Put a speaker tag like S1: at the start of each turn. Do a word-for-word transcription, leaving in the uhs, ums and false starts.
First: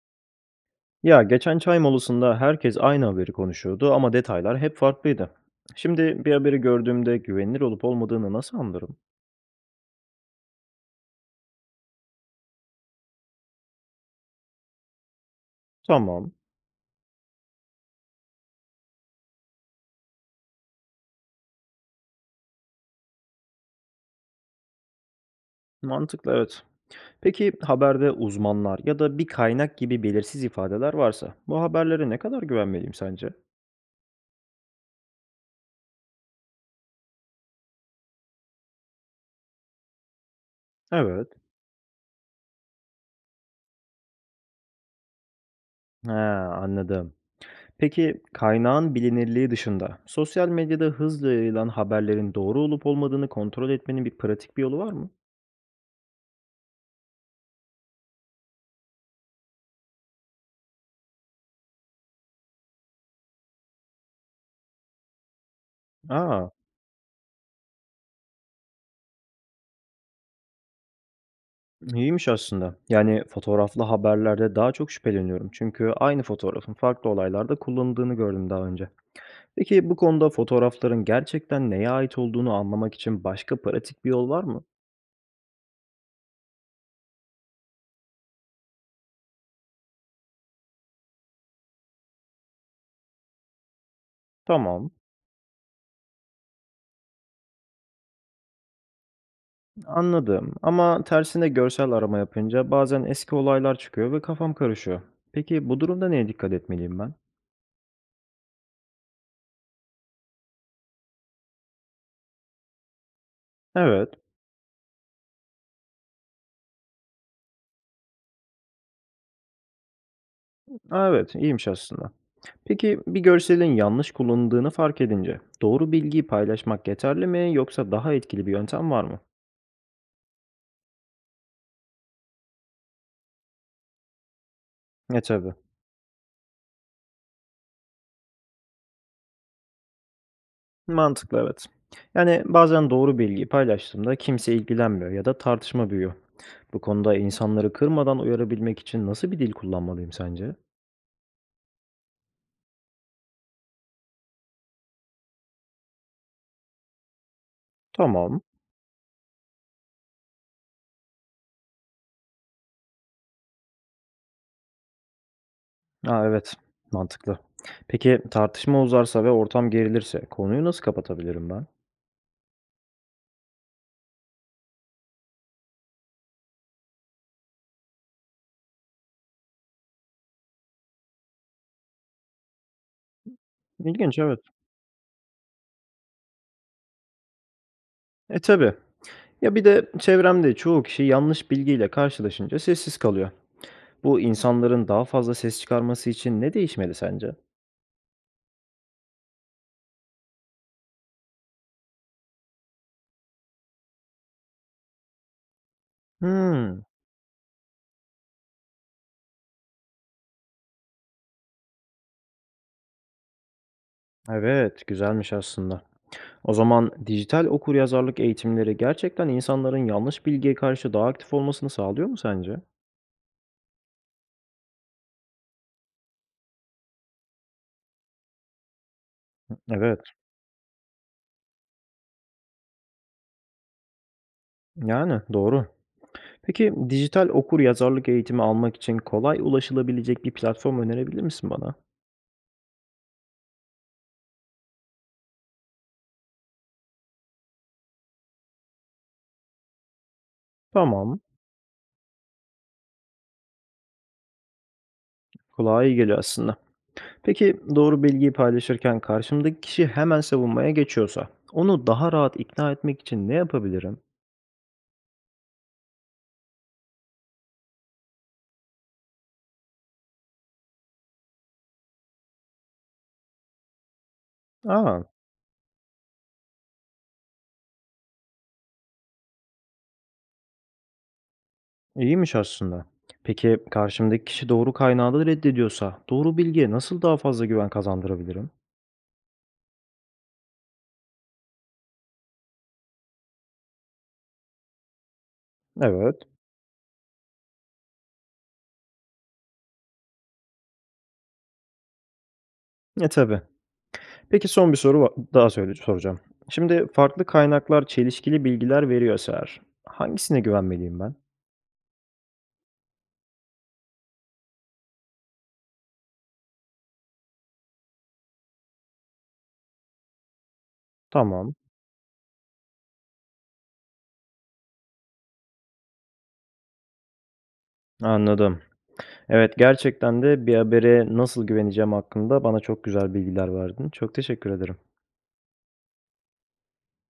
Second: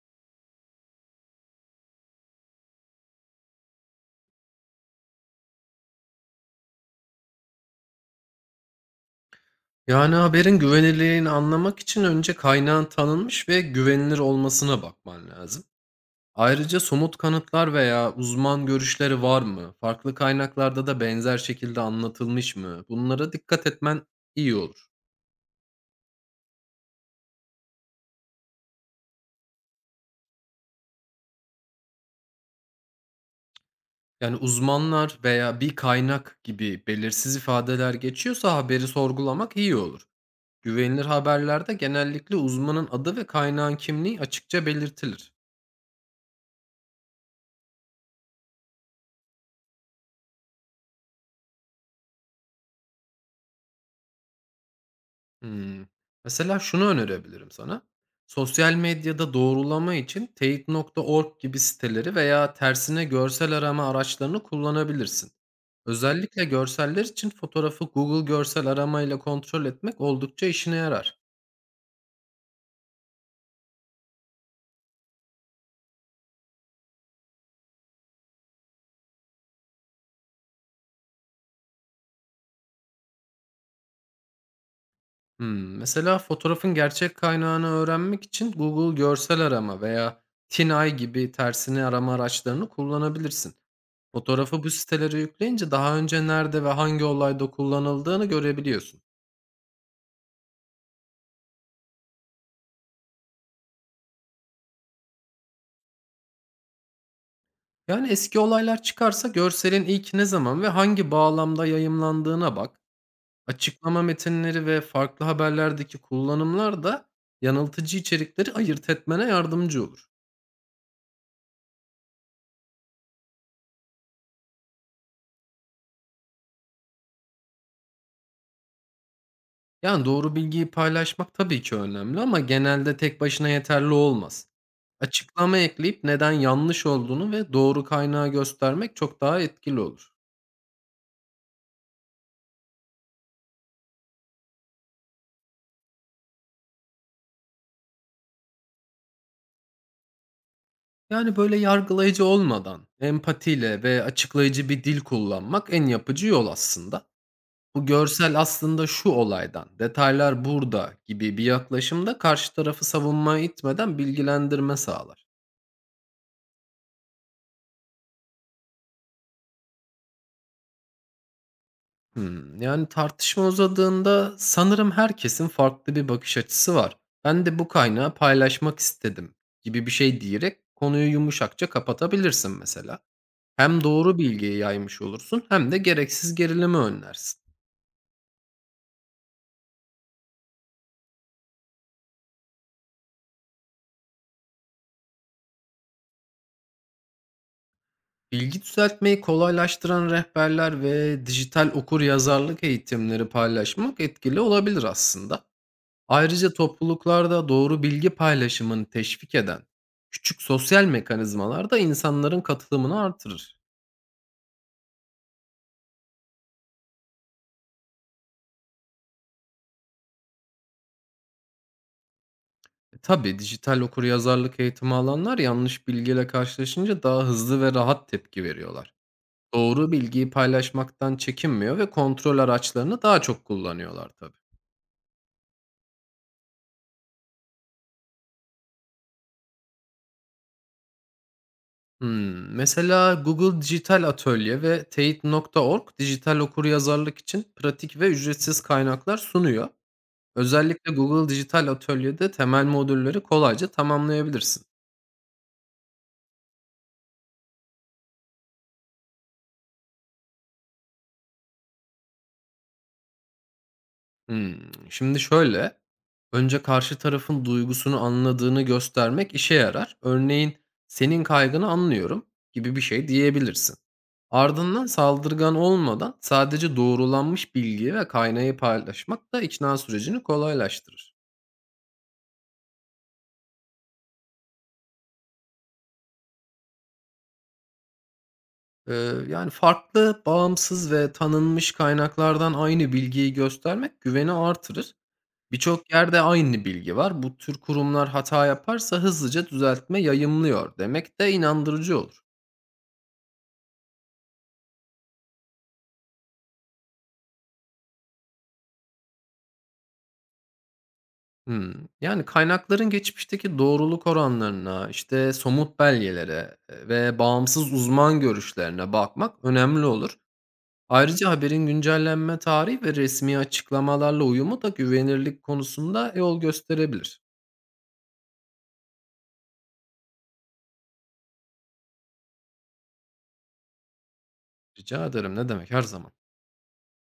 S1: Ya geçen çay molasında herkes aynı haberi konuşuyordu ama detaylar hep farklıydı. Şimdi bir haberi gördüğümde güvenilir olup olmadığını nasıl anlarım?
S2: Yani, haberin güvenilirliğini anlamak için önce kaynağın tanınmış ve güvenilir olmasına bakman lazım.
S1: Tamam,
S2: Ayrıca somut kanıtlar veya uzman görüşleri var mı? Farklı kaynaklarda da benzer şekilde anlatılmış mı? Bunlara dikkat etmen iyi olur.
S1: mantıklı, evet. Peki haberde uzmanlar ya da bir kaynak gibi belirsiz ifadeler varsa bu haberlere ne kadar güvenmeliyim sence?
S2: Yani uzmanlar veya bir kaynak gibi belirsiz ifadeler geçiyorsa haberi sorgulamak iyi olur. Güvenilir
S1: Evet.
S2: haberlerde genellikle uzmanın adı ve kaynağın kimliği açıkça belirtilir.
S1: He, anladım. Peki kaynağın bilinirliği dışında sosyal medyada hızla yayılan haberlerin doğru olup olmadığını kontrol etmenin bir pratik bir yolu var mı?
S2: Hımm. Mesela şunu önerebilirim sana. Sosyal medyada doğrulama için teyit nokta Org gibi siteleri veya tersine görsel arama araçlarını kullanabilirsin. Özellikle
S1: Aa,
S2: görseller için fotoğrafı Google görsel aramayla kontrol etmek oldukça işine yarar.
S1: İyiymiş aslında. Yani fotoğraflı haberlerde daha çok şüpheleniyorum. Çünkü aynı fotoğrafın farklı olaylarda kullanıldığını gördüm daha önce. Peki bu konuda fotoğrafların gerçekten neye ait olduğunu anlamak için başka pratik bir yol var mı?
S2: Hımm, mesela fotoğrafın gerçek kaynağını öğrenmek için Google görsel arama veya TinEye gibi tersine arama araçlarını kullanabilirsin. Fotoğrafı bu
S1: Tamam,
S2: sitelere yükleyince daha önce nerede ve hangi olayda kullanıldığını görebiliyorsun.
S1: anladım. Ama tersine görsel arama yapınca bazen eski olaylar çıkıyor ve kafam karışıyor. Peki bu durumda neye dikkat etmeliyim ben?
S2: Yani eski olaylar çıkarsa görselin ilk ne zaman ve hangi bağlamda yayımlandığına bak. Açıklama
S1: Evet,
S2: metinleri ve farklı haberlerdeki kullanımlar da yanıltıcı içerikleri ayırt etmene yardımcı olur.
S1: aa, evet, iyiymiş aslında. Peki bir görselin yanlış kullanıldığını fark edince doğru bilgiyi paylaşmak yeterli mi yoksa daha etkili bir yöntem var mı?
S2: Yani doğru bilgiyi paylaşmak tabii ki önemli ama genelde tek başına yeterli olmaz.
S1: E, tabii.
S2: Açıklama ekleyip neden yanlış olduğunu ve doğru kaynağı göstermek çok daha etkili olur.
S1: Mantıklı, evet. Yani bazen doğru bilgiyi paylaştığımda kimse ilgilenmiyor ya da tartışma büyüyor. Bu konuda insanları kırmadan uyarabilmek için nasıl bir dil kullanmalıyım sence?
S2: Yani böyle yargılayıcı olmadan empatiyle ve açıklayıcı bir dil kullanmak en yapıcı yol aslında. Bu görsel
S1: Tamam.
S2: aslında şu olaydan, detaylar burada gibi bir yaklaşımda karşı tarafı savunmaya itmeden bilgilendirme sağlar.
S1: Ha, evet. Mantıklı. Peki tartışma uzarsa ve ortam gerilirse konuyu nasıl kapatabilirim ben?
S2: Hmm, yani tartışma uzadığında sanırım herkesin farklı bir bakış açısı var. Ben de bu kaynağı paylaşmak istedim gibi bir şey diyerek konuyu yumuşakça kapatabilirsin mesela. Hem doğru
S1: İlginç, evet.
S2: bilgiyi yaymış olursun hem de gereksiz gerilimi önlersin.
S1: E, tabii. Ya bir de çevremde çoğu kişi yanlış bilgiyle karşılaşınca sessiz kalıyor. Bu insanların daha fazla ses çıkarması için ne değişmeli sence?
S2: Bilgi düzeltmeyi kolaylaştıran rehberler ve dijital okur yazarlık eğitimleri paylaşmak etkili olabilir aslında. Ayrıca
S1: Hmm,
S2: topluluklarda doğru bilgi paylaşımını teşvik eden küçük sosyal mekanizmalar da insanların katılımını artırır.
S1: evet, güzelmiş aslında. O zaman dijital okuryazarlık eğitimleri gerçekten insanların yanlış bilgiye karşı daha aktif olmasını sağlıyor mu sence?
S2: E tabii dijital okuryazarlık eğitimi alanlar yanlış bilgiyle karşılaşınca daha hızlı ve rahat tepki veriyorlar. Doğru
S1: Evet,
S2: bilgiyi paylaşmaktan çekinmiyor ve kontrol araçlarını daha çok kullanıyorlar tabii.
S1: yani doğru. Peki dijital okuryazarlık eğitimi almak için kolay ulaşılabilecek bir platform önerebilir misin bana?
S2: Hımm. Mesela Google Dijital Atölye ve teyit nokta org dijital okuryazarlık için pratik ve ücretsiz kaynaklar sunuyor. Özellikle
S1: Tamam,
S2: Google Dijital Atölye'de temel modülleri kolayca tamamlayabilirsin.
S1: kulağa iyi geliyor aslında. Peki doğru bilgiyi paylaşırken karşımdaki kişi hemen savunmaya geçiyorsa, onu daha rahat ikna etmek için ne yapabilirim?
S2: Hımm. Şimdi şöyle, önce karşı tarafın duygusunu anladığını göstermek işe yarar. Örneğin, "Senin kaygını anlıyorum." gibi bir şey diyebilirsin. Ardından
S1: Aa,
S2: saldırgan olmadan sadece doğrulanmış bilgiyi ve kaynağı paylaşmak da ikna sürecini kolaylaştırır.
S1: İyiymiş aslında. Peki karşımdaki kişi doğru kaynağı da reddediyorsa doğru bilgiye nasıl daha fazla güven kazandırabilirim?
S2: Eee, yani farklı, bağımsız ve tanınmış kaynaklardan aynı bilgiyi göstermek güveni artırır. Birçok
S1: Evet.
S2: yerde aynı bilgi var. Bu tür kurumlar hata yaparsa hızlıca düzeltme yayımlıyor demek de inandırıcı olur.
S1: E, tabii. Peki son bir soru va- daha söyle soracağım. Şimdi farklı kaynaklar çelişkili bilgiler veriyorsa eğer hangisine güvenmeliyim ben?
S2: Hmm. Yani kaynakların geçmişteki doğruluk oranlarına, işte somut belgelere e, ve bağımsız uzman görüşlerine bakmak önemli olur. Ayrıca
S1: Tamam.
S2: haberin güncellenme tarihi ve resmi açıklamalarla uyumu da güvenirlik konusunda yol gösterebilir.
S1: Anladım. Evet, gerçekten de bir habere nasıl güveneceğim hakkında bana çok güzel bilgiler verdin. Çok teşekkür ederim.
S2: Rica ederim, ne demek, her zaman.